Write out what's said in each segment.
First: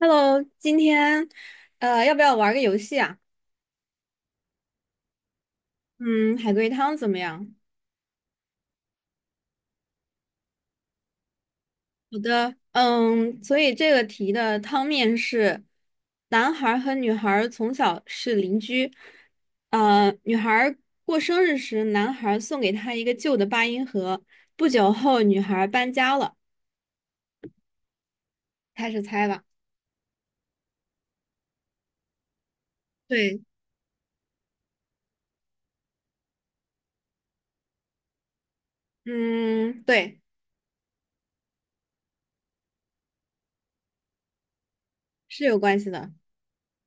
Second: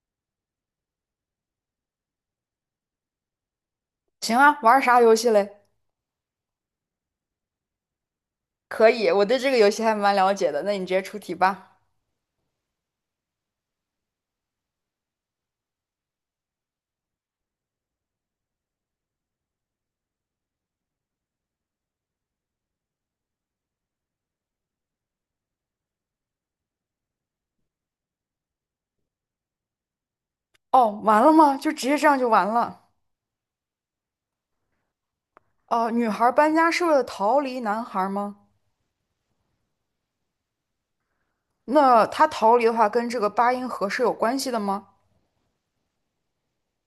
Hello，今天要不要玩个游戏啊？行啊，玩啥游戏嘞？嗯，海龟汤怎么样？可以，我对这个游戏还蛮了解的。那你直接出题吧。好的，嗯，所以这个题的汤面是，男孩儿和女孩儿从小是邻居，女孩儿过生日时，男孩儿送给她一个旧的八音盒，不久后女孩儿搬家了，开始猜吧。哦，完了吗？就直接这样就完了？对。哦、女孩搬家是为了逃离男孩吗？嗯，对。那她逃离的话，跟这个八音盒是有关系的吗？是有关系的。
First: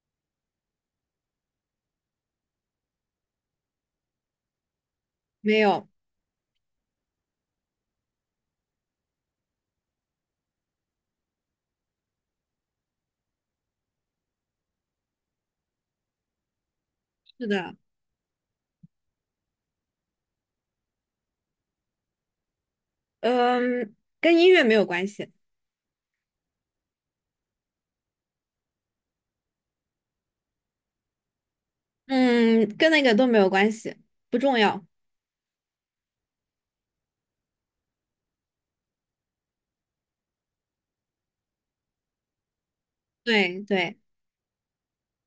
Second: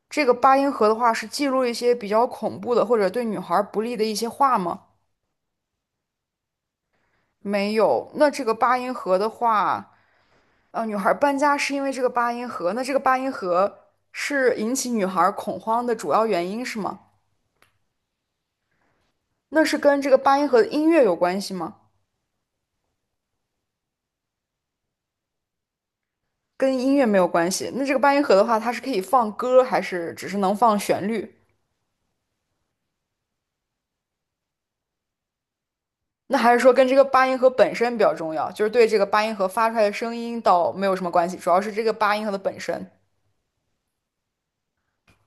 这个八音盒的话，是记录一些比较恐怖的或者对女孩不利的一些话吗？没有。没有。那这个八音盒的话，女孩搬家是因为这个八音盒，那这个八音盒是引起女孩恐慌的主要原因是吗？是的。那是跟这个八音盒的音乐有关系吗？嗯，跟音乐没有关系。跟音乐没有关系。那这个八音盒的话，它是可以放歌，还是只是能放旋律？嗯，跟那个都没有关系，不重要。那还是说跟这个八音盒本身比较重要，就是对这个八音盒发出来的声音倒没有什么关系，主要是这个八音盒的本身。对对。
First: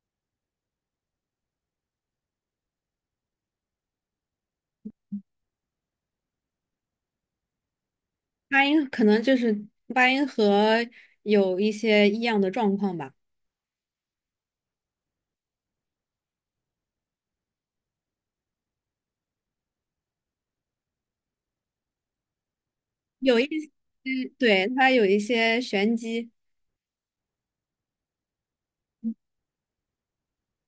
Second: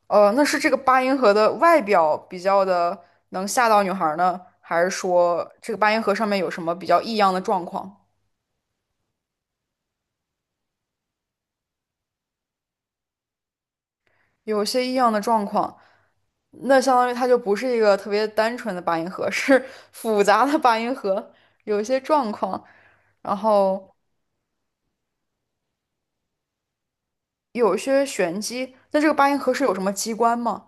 那是这个八音盒的外表比较的能吓到女孩呢，还是说这个八音盒上面有什么比较异样的状况？八音可能就是八音盒有一些异样的状况吧。有些异样的状况。那相当于它就不是一个特别单纯的八音盒，是复杂的八音盒，有一些状况，然有一些。后对，它有一些玄机。有一些玄机。那这个八音盒是有什么机关吗？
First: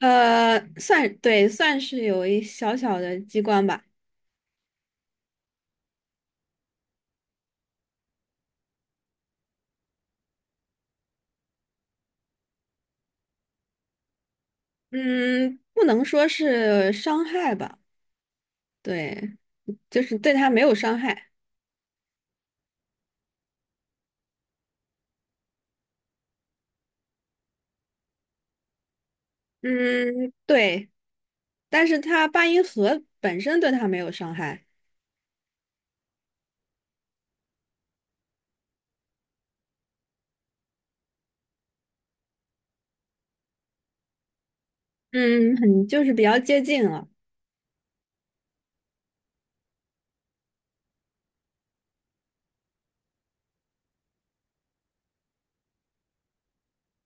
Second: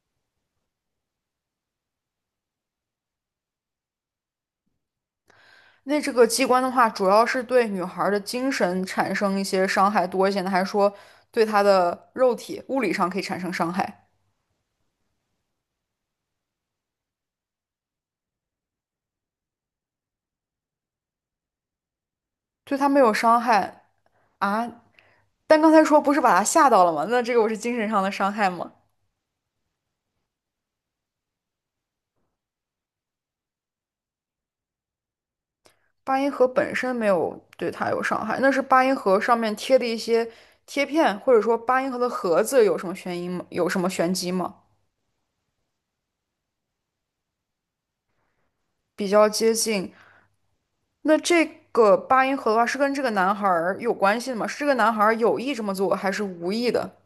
算，对，算是有一小小的机关吧。那这个机关的话，主要是对女孩儿的精神产生一些伤害多一些呢，还是说对她的肉体物理上可以产生伤害？嗯，不能说是伤害吧，对，就是对它没有伤害。对她没有伤害啊？但刚才说不是把她吓到了吗？那这个我是精神上的伤害吗？嗯，对，但是它八音盒本身对它没有伤害。八音盒本身没有对它有伤害，那是八音盒上面贴的一些贴片，或者说八音盒的盒子有什么悬疑吗？有什么玄机吗？嗯，很就是比较接近了。比较接近。那这个八音盒的话，是跟这个男孩儿有关系的吗？是这个男孩儿有意这么做，还是无意的？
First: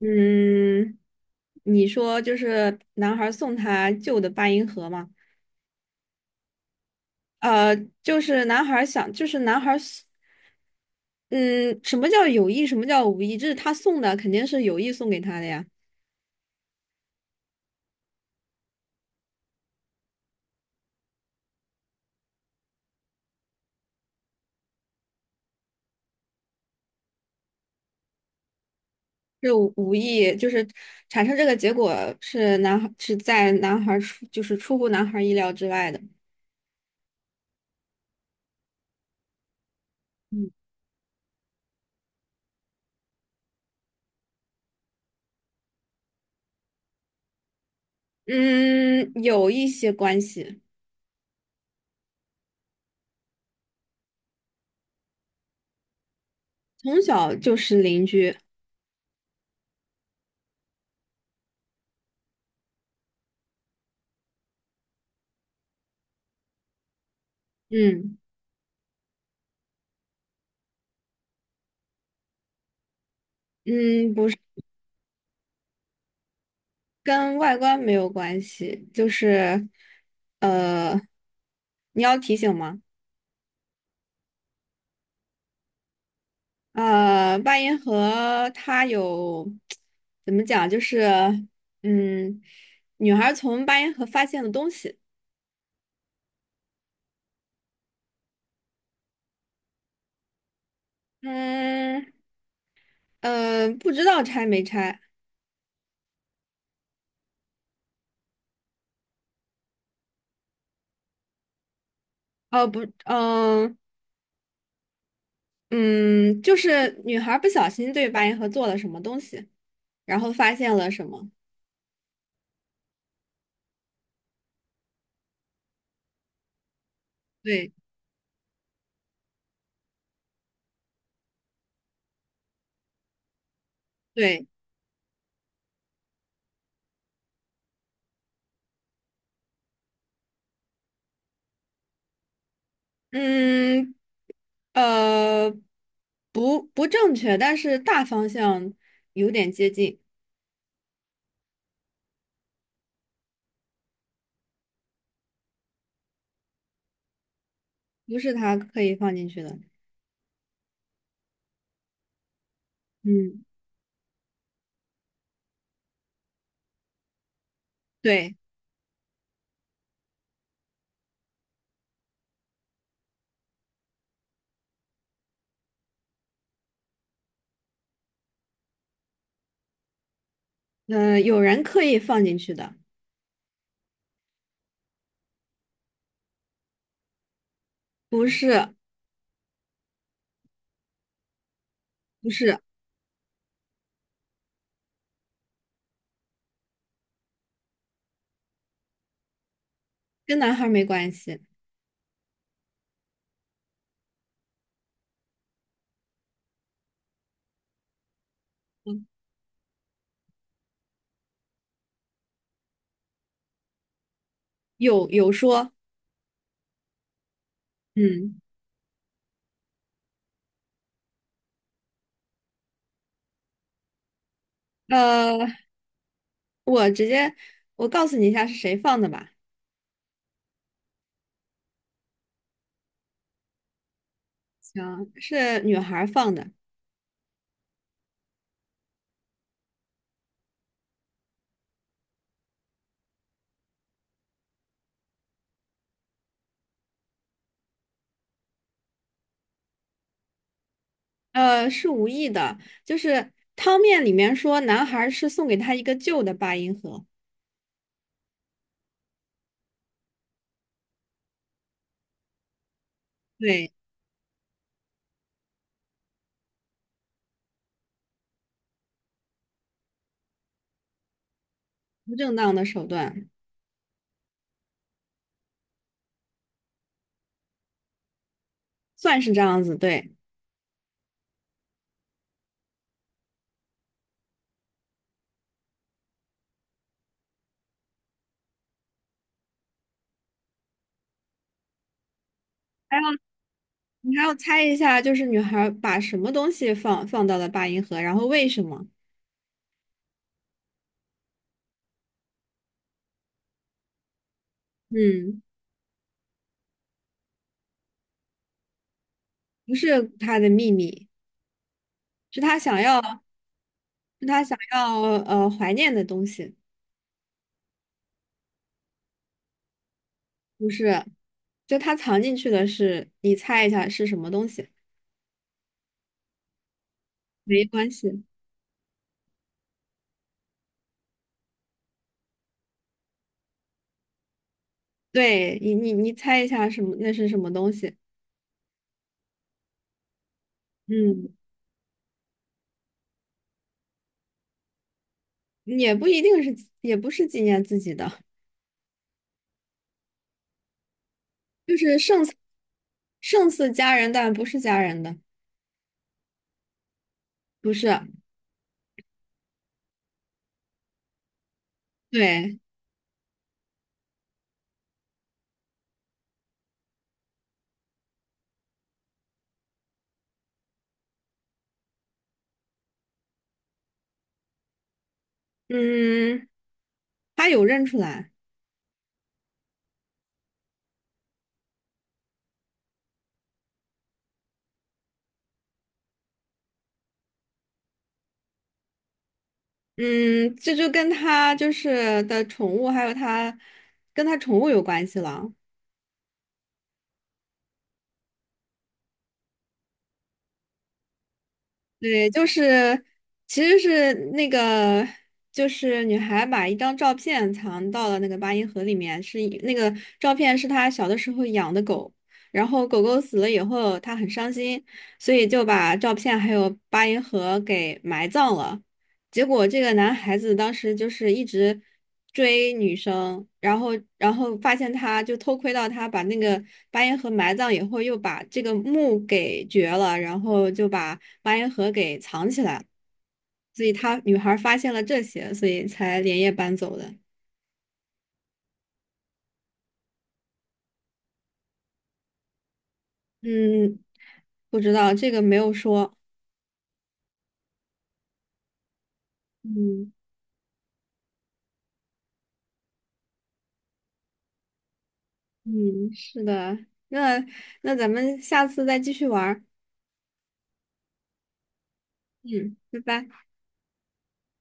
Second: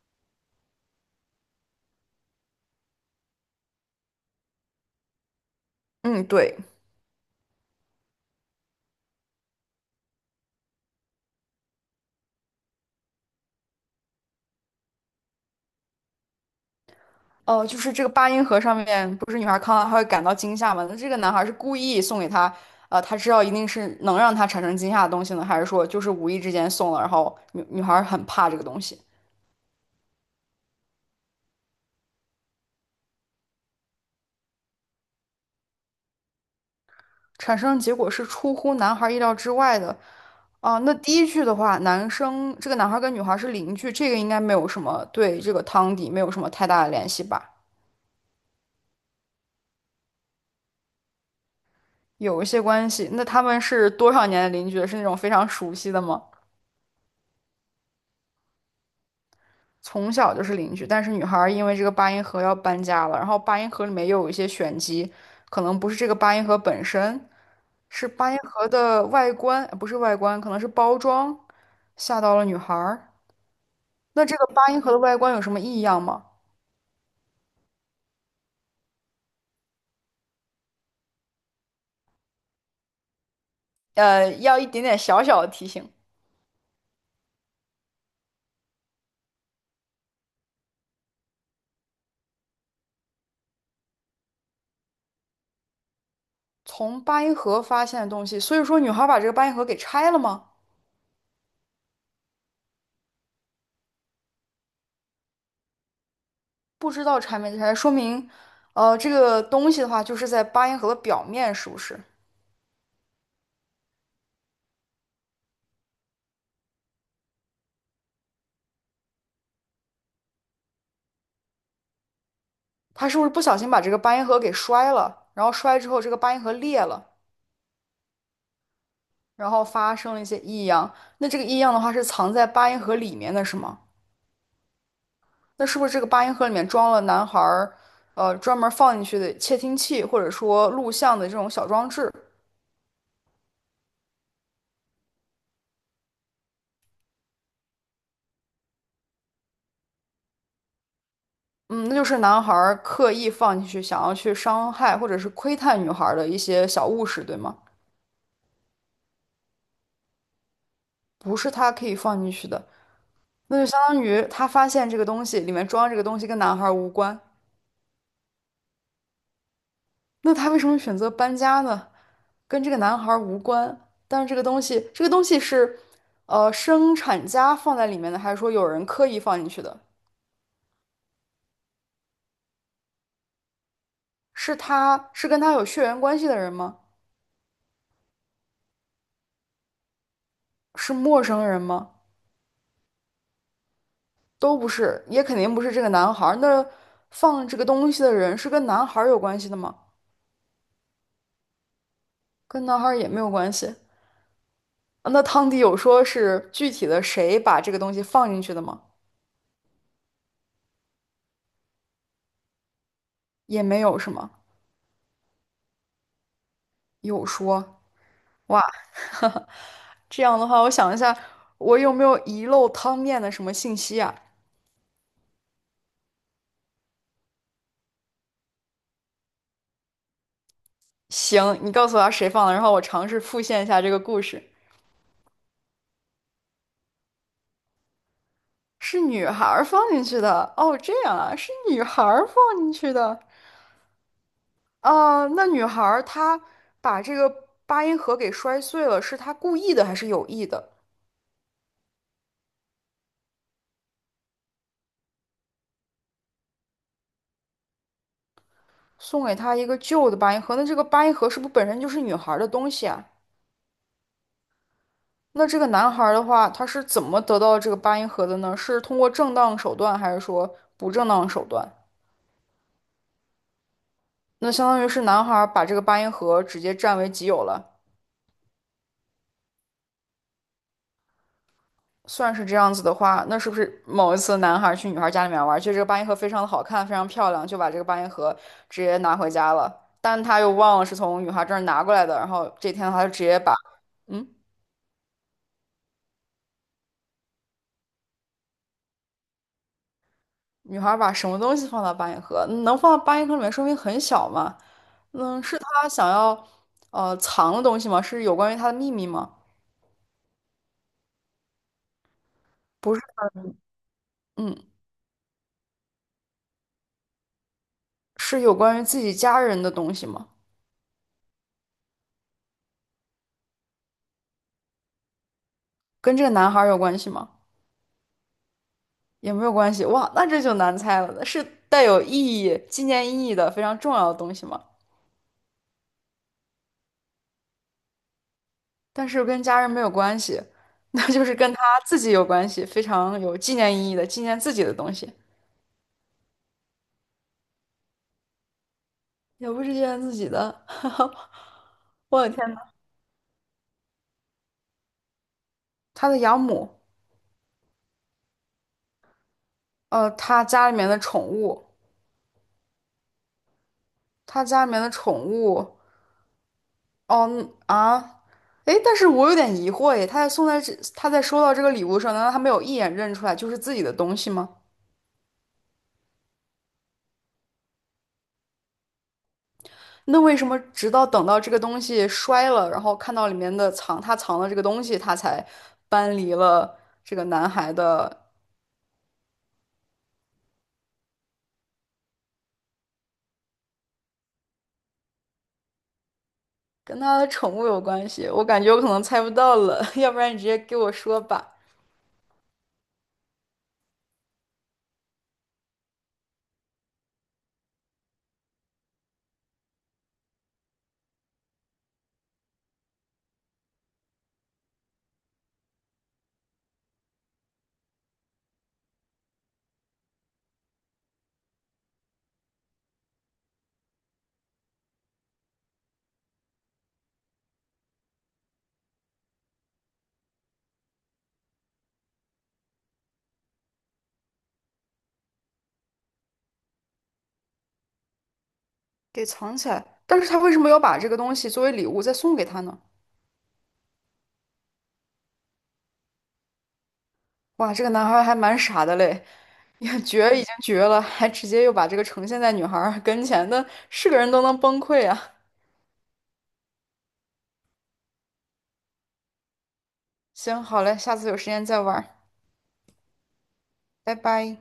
嗯，你说就是男孩儿送他旧的八音盒吗？嗯，对。呃，就是男孩儿想，就是男孩儿送嗯，什么叫有意，什么叫无意？这是他送的，肯定是有意送给他的呀。哦，就是这个八音盒上面不是女孩看到她会感到惊吓吗？那这个男孩是故意送给她，他知道一定是能让她产生惊吓的东西呢，还是说就是无意之间送了，然后女孩很怕这个东西？是无意，就是产生这个结果是男孩儿出，就是出乎男孩儿意料之外的。产生的结果是出乎男孩意料之外的嗯，啊。那第一句的话，男生这个男孩跟女孩是邻居，这个应该没有什么对这个汤底没有什么太大的联系吧？嗯有一些关系。有一些关系。那他们是多少年的邻居是那种非常熟悉的吗？从小就是邻居。从小就是邻居，但是女孩因为这个八音盒要搬家了，然后八音盒里面又有一些玄机，可能不是这个八音盒本身，是嗯八音盒的外观，不是外观，可能是包装吓到了女孩嗯，那不是。这个八音盒的外观有什么异样吗？跟外观没有关系，就是呃，你要提醒吗？要一点点小小的提醒，呃，八音盒它有怎么讲？就是嗯，女孩从八音盒发现的东西。从八音盒发现的东西，所以说女孩把这个八音盒给拆了吗？嗯不知道拆没拆。不知道拆没拆，说明，这个东西的话就是在八音盒的表面，是不是？哦，不，嗯、嗯，就是女孩不小心对八音盒做了什么东西，然后发现了什么？她是不是不小心把这个八音盒给摔了？然后摔之后，这个八音盒裂了，对然后发生了一些异样。那这个异样的话是藏在八音盒里面的，是吗？对。那是不是这个八音盒里面装了男孩儿，专门放进去的窃听器，或者说录像的这种小装置？嗯。呃，不正确，但是大方向有点接近。嗯，那就是男孩儿刻意放进去，想要去伤害或者是窥探女孩儿的一些小物事，对吗？不是他刻意放进去的。不是他可以放进去的，嗯，那就相当于他发现这个东西里面装这个东西跟男孩儿无关，对。那他为什么选择搬家呢？跟这个男孩儿无关，但是这个东西，这个东西是，生产家放在里面的，还是说有人刻意放进去的？有人刻意放进去的。是他是跟他有血缘关系的人吗？不是是陌生人吗？不是。都不是，也肯定不是这个男孩儿。那放这个东西的人是跟男孩儿有关系的吗？跟男孩儿没关系。跟男孩儿也没有关系。啊那汤迪有说是具体的谁把这个东西放进去的吗？嗯也没有，是吗？有有说。有说，嗯。哇，这样的话，我想一下，我有没有遗漏汤面的什么信息啊？呃，我直接我告诉你一下是谁放的吧。行，你告诉我谁放的，然后我尝试复现一下这个故事。行，是女孩儿放的。是女孩儿放进去的，哦，这样啊，是女孩儿放进去的。啊，那女孩儿她把这个八音盒给摔碎了，是她故意的还是有意的？是无意的，就是汤面里面说男孩儿是送给她一个旧的八音盒。送给她一个旧的八音盒，那这个八音盒是不是本身就是女孩儿的东西啊？对。那这个男孩儿的话，他是怎么得到这个八音盒的呢？是通过正当手段，还是说不正当手段？不正当的手段。那相当于是男孩儿把这个八音盒直接占为己有了。算是这样子，对。算是这样子的话，那是不是某一次男孩去女孩家里面玩，觉得这个八音盒非常的好看，非常漂亮，就把这个八音盒直接拿回家了？但他又忘了是从女孩这儿拿过来的，然后这天还他就要直接把，你还嗯，要猜一下，就是女孩儿把什么东西放到了八音盒，然后为什么？女孩把什么东西放到八音盒？能放到八音盒里面，说明很小嘛？嗯，嗯，是他想要藏的东西吗？是有关于他的秘密吗？不是她的秘密，是她想不要，是，是她想嗯，要怀念的东西。是有关于自己家人的东西吗？不是，就她藏进去的是，你猜一下是什么东西？跟这个男孩有关系吗？没关系。也没有关系。哇，那这就难猜了，是带有意义、纪念意义的非常重要的东西吗？对你猜一下什么？那是什么东西？但是跟家人没有关系，那就嗯，是跟他自己有关系，非常有纪念意义的，纪念自己的东西，也不一定是，也不是纪念自己的。也不是纪念自己的。就是我的天呐，胜似家人，但不是家人的。他的养母，不是。他家里面的宠物，对。他家里面的宠物，哦嗯啊。诶，但是我有点疑惑耶，他在送在这，他在收到这个礼物的时候，难道他没有一眼认出来就是自己的东西吗？嗯，他有认出来。那为什么直到等到这个东西摔了，然后看到里面的藏他藏的这个东西，他才搬离了这个男孩的，嗯，这就跟他就是的宠物，还有他跟他宠物有关系了。跟他的宠物有关系？我感觉我可能猜不到了，要不然你直接给我说吧，对，其实是女孩把一张照片藏到了那个八音盒里面，是一那个照片是她小的时候养的狗，然后狗狗死了以后，她很伤心，所以就把照片还有八音盒给埋葬了。结果这个男孩子当时就是一直追女生，然后发现他就偷窥到他把那个八音盒埋葬以后，又把这个墓给掘了，然后就把八音盒给藏起来，所以他女孩发现了这些，所以才连夜搬走的。给藏起来。但是他为什么要把这个东西作为礼物再送给他呢？嗯，不知道这个没有说。哇，这个男孩还蛮傻的嘞，也嗯绝已经绝了，还直接又把这个呈现在女孩儿跟前的，是个人都能崩溃啊！嗯，是的。那咱们下次再继续玩儿。行，好嘞，下次有时间再玩儿，嗯，拜拜。拜拜。